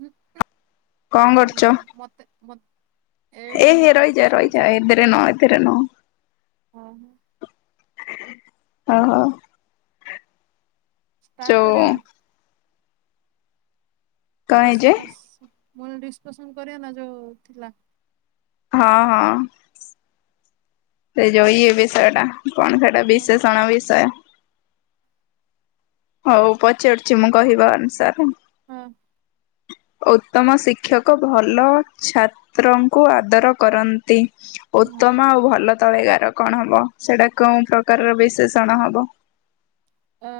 ହଁ କଣ କରୁଛ? ହୁଁ ମତେ ମ ଏ ଏଇଠି ରହିଯାଏ ଶୋଇଚ ରହିଯାଏ। ଏ ଧରେ ନୁହ ଏ ଧରେ ନ ହଁ ହଁ। ଓ ହୋ। ଷ୍ଟାର୍ଟ କରିବା ନା? କଣ ହେଇଛି ଡିସକସ ମନେ ଡିସକସନ କରିବା ନା ଯୋଉ ଥିଲା? ହଁ ହଁ। ସେ ଯଉ ଇଏ ବିଷୟ ଟା କଣ ସେଟା ହଁ ବିଷେଷଣ ବିଷୟ। ହଉ ପଚାରୁଚି ମୁଁ କହିବା ଅନୁସାରେ ହଁ। ଉତ୍ତମ ଶିକ୍ଷକ ଭଲ ଛାତ୍ରଙ୍କୁ ଆଦର କରନ୍ତି। ହଁ ଉତ୍ତମ ଆଉ ଭଲ ତଳେଗାର କଣ ହବ ସେଇଟା କଉ ପ୍ରକାରର ବିଶେଷଣ ହବ? ଅ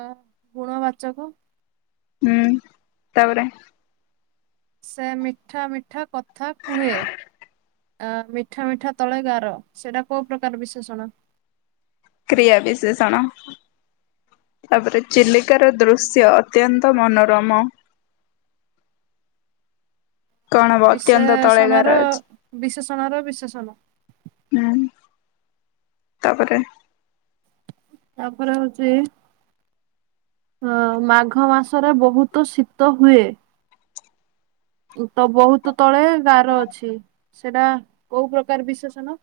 ଗୁଣ ବାଚକ ହୁଁ ତାପରେ ସେ ମିଠା ମିଠା କଥା କୁହେ। ଆ ମିଠା ମିଠା ତଳେ ଗାର ସେଇଟା କୋଉ ପ୍ରକାର ବିଶେଷଣ? କ୍ରିୟା ବିଶେଷଣ। ତାପରେ ଚିଲିକାର ଦୃଶ୍ୟ ଅତ୍ୟନ୍ତ ମନୋରମ। [inaudible] କଣ ହବ ଅତ୍ୟନ୍ତ ତଳେଗାର ବିଶେଷଣର ଅଛି ବିଶେଷଣ ର ବିଶେଷଣ। ହୁଁ ତାପରେ? ତାପରେ ହଉଚି ହଁ ମାଘ ମାସରେ ବହୁତ ଶୀତ ହୁଏ। ତ ବହୁତ ତଳେ ଗାର ଅଛି ସେଟା କୋଉ ପ୍ରକାର ବିଶେଷଣ? [inaudible]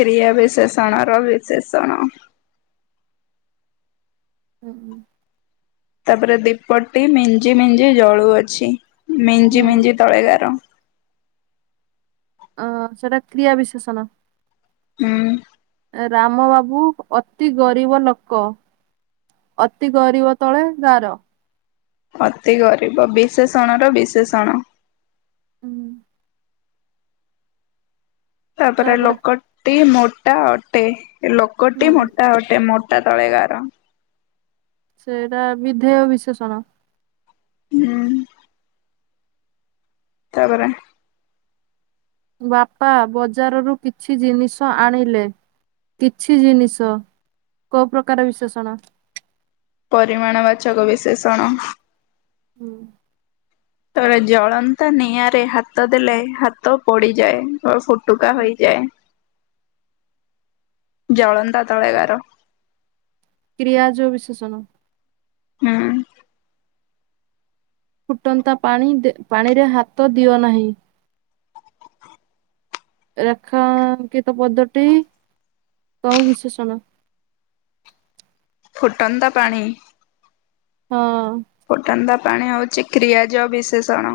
କ୍ରିୟା ବିଶେଷଣର ବିଶେଷଣ ଉଁ ହୁଁ। ତାପରେ ଦୀପଟି ମିଞ୍ଜି ମିଞ୍ଜି ଜଳୁଅଛି। ମିଞ୍ଜି ହୁଁ ମିଞ୍ଜି ତଳେ ଗାର। ଅ ସେଟା କ୍ରିୟା ବିଶେଷଣ। ହୁଁ। ରାମ ବାବୁ ଅତି ଗରିବ ଲୋକ। ଅତି ଗରିବ ତଳେ ଗାର। ଅତି ଗରିବ ବିଶେଷଣର ବିଶେଷଣ। ଉଁ। ତାପରେ ଲୋକଟି ମୋଟା ଅଟେ ହୁଁ ଲୋକଟି ମୋଟା ଅଟେ ମୋ ତା ତଳେ ଗାର। ସେଇଟା ବିଧେୟ ବିଷେଶଣ। ହୁଁ। ତାପରେ ବାପା ବଜାରରୁ କିଛି ଜିନିଷ ଆଣିଲେ। କିଛି ଜିନିଷ କୋଉ ପ୍ରକାର ବିଶେଷଣ? ପରିମାଣ ବାଚକ ବିଶେଷଣ। ହୁଁ। ତଳେ ଜଳତା ନିଆଁରେ ହାତ ଦେଲେ ହାତ ପଡିଯାଏ [unintelligible] ଫୁଟୁକା ହୋଇଯାଏ। ଜଳନ୍ତା ତଳେଗାର। କ୍ରିୟାଯୋ ବିଶେଷଣ। ହୁଁ। ଫୁଟନ୍ତା ପାଣି ଦେ ପାଣିରେ ହାତ ଦିଅ ନାହିଁ। ରେଖାଙ୍କିତ ପଦଟି କଉ ବିଶେଷଣ? [inaudible] ଲୁଟନ୍ତା ପାଣି। ହଁ। ଫୁଟନ୍ତା ପାଣି ହଉଚି କ୍ରୀୟଜ ବିଷେସଣ।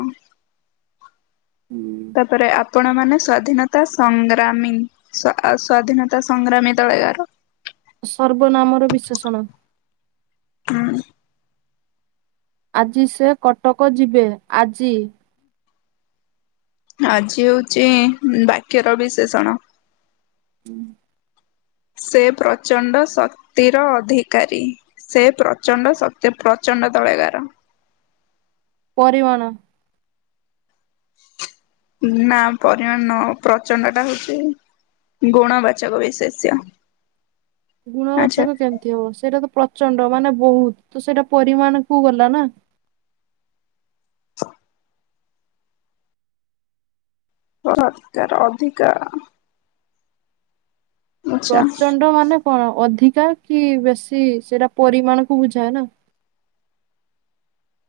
ତାପରେ, ଆପ ଆପଣ ମାନେ ସ୍ଵାଧୀନତା ସଂଗ୍ରାମୀ, ସ ସ୍ଵାଧୀନତା ସଂଗ୍ରାମୀ ତଳେଗାର। ସର୍ବନାମର ବିଶେଷଣ। ହୁଁ। ଆଜି ଆଜି ହଉଛି ବାକ୍ୟର ବି ଉଁ ହୁଁ। ସେ ପ୍ରଚଣ୍ଡ ଶକ୍ତିର ଅଧିକାରୀ। ସେ ପ୍ରଚଣ୍ଡ ଶକ୍ତି ପ୍ର ଚଣ୍ଡ ତଳେ ଗାର। ପରିିମାଣ। [inaudible] ନା ପରିମାଣ ନ ପ୍ରଚଣ୍ଡ ଟା ହଉଚି ଗୁଣ ବାଚକ ବିସେଷ୍ୟ। ଗୁଣବାଚକ କେମିତି ହବ! ସେଇଟା ତ ପ୍ରଚଣ୍ଡ ମାନେ ବହୁତ ତ ସେଇଟା ପରିମାଣ କୁ ଗଲା ନା। ଅଧିକାର। ଆଚ୍ଛା ପ୍ରଚଣ୍ଡ ମାନେ କଣ ଅଧି କା କି ବେଶୀ ସେଇଟା ପରିମାଣ କୁ ବୁଝାଏ ନା।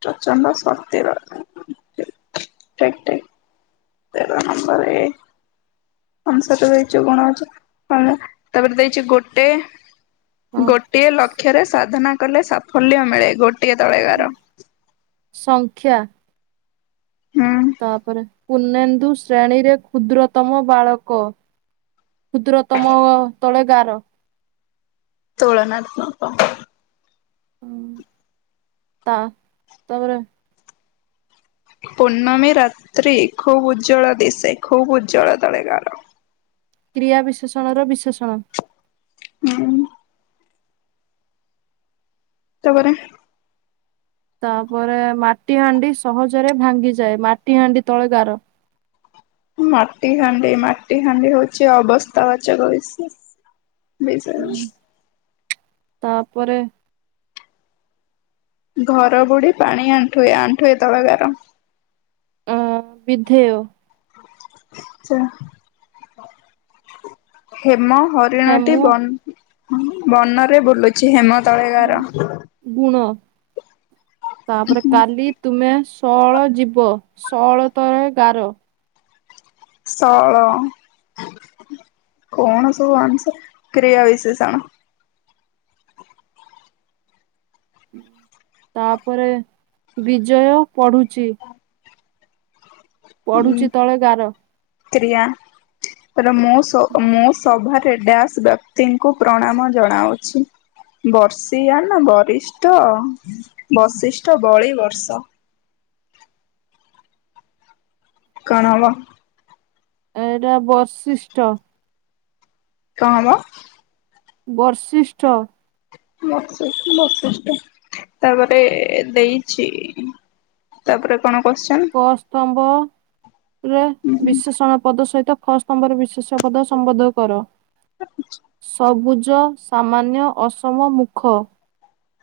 ପ୍ରଚଣ୍ଡ ସକ୍ତିର ଠିକ୍ ଠିକ୍। ତେର ନମ୍ବର ଏ। ପାଞ୍ଚ ତ ଦେଇଚୁ ଗୁଣ ଅଛି! ହଁ ତାପରେ ଦେଇଛି ଗୋଟେ ହଁ ଗୋଟିଏ ଲକ୍ଷ୍ୟରେ ସାଧନା କଲେ ସାଫଲ୍ୟ ମିଳେ। ଗୋଟିଏ ତଳେଗାର। ସଂଖ୍ୟା ହୁଁ ତାପରେ ପୂର୍ଣ୍ଣେନ୍ଦୁ ଶ୍ରେଣୀରେ କ୍ଷୁଦ୍ରତମ ବାଳକ। କ୍ଷୁଦ୍ର ତମ ତଳେ ଗାର। ତୁଳନାତ୍ମକ। ଉଁ ତା ତାପରେ ପୂର୍ଣ୍ଣମୀ ରାତ୍ରି ଖୁବ ଉଜ୍ଜଳ ଦିଶେ। ଖୁବ ଉଜ୍ଜଳା ତଳେ ଗାର। କ୍ରିୟା ବିଶେଷଣର ବିଶେଷଣ। ହୁଁ। ତାପରେ? ତାପରେ ମାଟି ହାଣ୍ଡି ସହଜରେ ଭାଙ୍ଗିଯାଏ। ମାଟି ହାଣ୍ଡି ତଳେ ଗାର। ମାଟି ହାଣ୍ଡି ମାଟି ହାଣ୍ଡି ହୋଉଚି ଅବସ୍ଥାବାଚକ ବିଶେଷ। ବିଶେଷ। ତାପରେ ଘର ବୁଢୀ ପାଣି ଆଣ୍ଠୁଏ ଆଣ୍ଠୁଏ ତଳେ ଗାର। ଆଁ ବିଧେଓ। ଚା ହେମ ହରିଣଟି ହେମ ବନ୍ ହ ବନରେ ବୁଲୁଚି ହେମ ତଳେ ଗାର। ଗୁଣ ତାପରେ କାଲି ତୁମେ ଶଅଳ ଯିବ ଶଅଳ ତଳେ ଗାର। ସଅଳ। କଣ ସବୁ ଅଂସାର କ୍ରିୟା ବିଶେଷଣ। ତାପରେ ବିଜୟ ପଢୁଛି। ପଢୁଛି ତଳେ ଗାର। କିୟା ର ମୁଁ ସୋ ମୁଁ ସଭାରେ ରେ ଡାସ୍ ବ୍ୟକ୍ତିଙ୍କୁ ପ୍ରଣାମ ଜଣାଉଛି। ବର୍ଷିଆ ନା ବରିଷ୍ଠ ବଶିଷ୍ଟ ବଳି ବର୍ଷ। କଣ ହବ ଏଇଟା ବର୍ଶିଷ୍ଟ। କଣ ହବ? ବର୍ଶିଷ୍ଠ। ମ ବର୍ଷିଷ୍ଠ ତାପରେ ଦେଇଚି ତାପରେ କଣ କୋଶ୍ଚେନ୍ କ ସ୍ତମ୍ଭରେ ହୁଁ ହୁଁ ବିଶେଷଣ ପଦ ସହିତ ଖ ସ୍ତମ୍ଭରେ ବିଶେଷ୍ୟ ପଦ ସମ୍ବୋଧ କର। [inaudible] ଅଭୁଜ ସାମାନ୍ୟ ଅସମ ମୁଖ।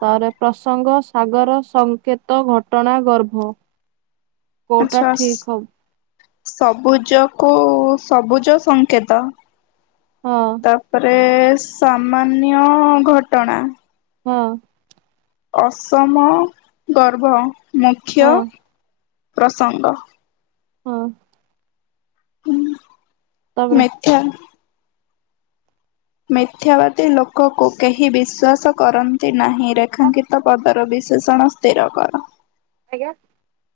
ତାର ପ୍ରସଙ୍ଗ ସାଗର ସଂକେତ ଘଟଣା ଗର୍ଭ କୋଉଟା ଆଚ୍ଛା ଠିକ ହବ? ସବୁଜକୁ ସବୁଜ ସଂଙ୍କେତ ହଁ ତାପରେ ସାମାନ୍ୟ ଘଟଣା। ହଁ। ଅସମ ଗର୍ଭ ହଁ ମୁଖ୍ୟ ପ୍ରସଙ୍ଗ ହଁ। ତାପରେ ମେଥା ମିଥ୍ୟାବାଦୀ ଲୋକକୁ କେହି ବିଶ୍ଵାସ କରନ୍ତି। ନାହିଁ ରେଖାଙ୍କିତ ପଦର ବିଶେଷଣ ସ୍ଥିର କର। [unintelligible]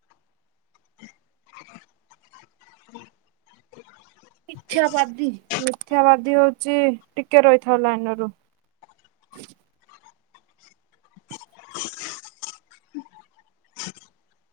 ପଇଛା ପାଧି। ମିଥ୍ୟା ବାଧି ହଉଛି ଟିକେ ରହିଥାଉ ଲାଇନ ରୁହ [inaudible] [inaudible]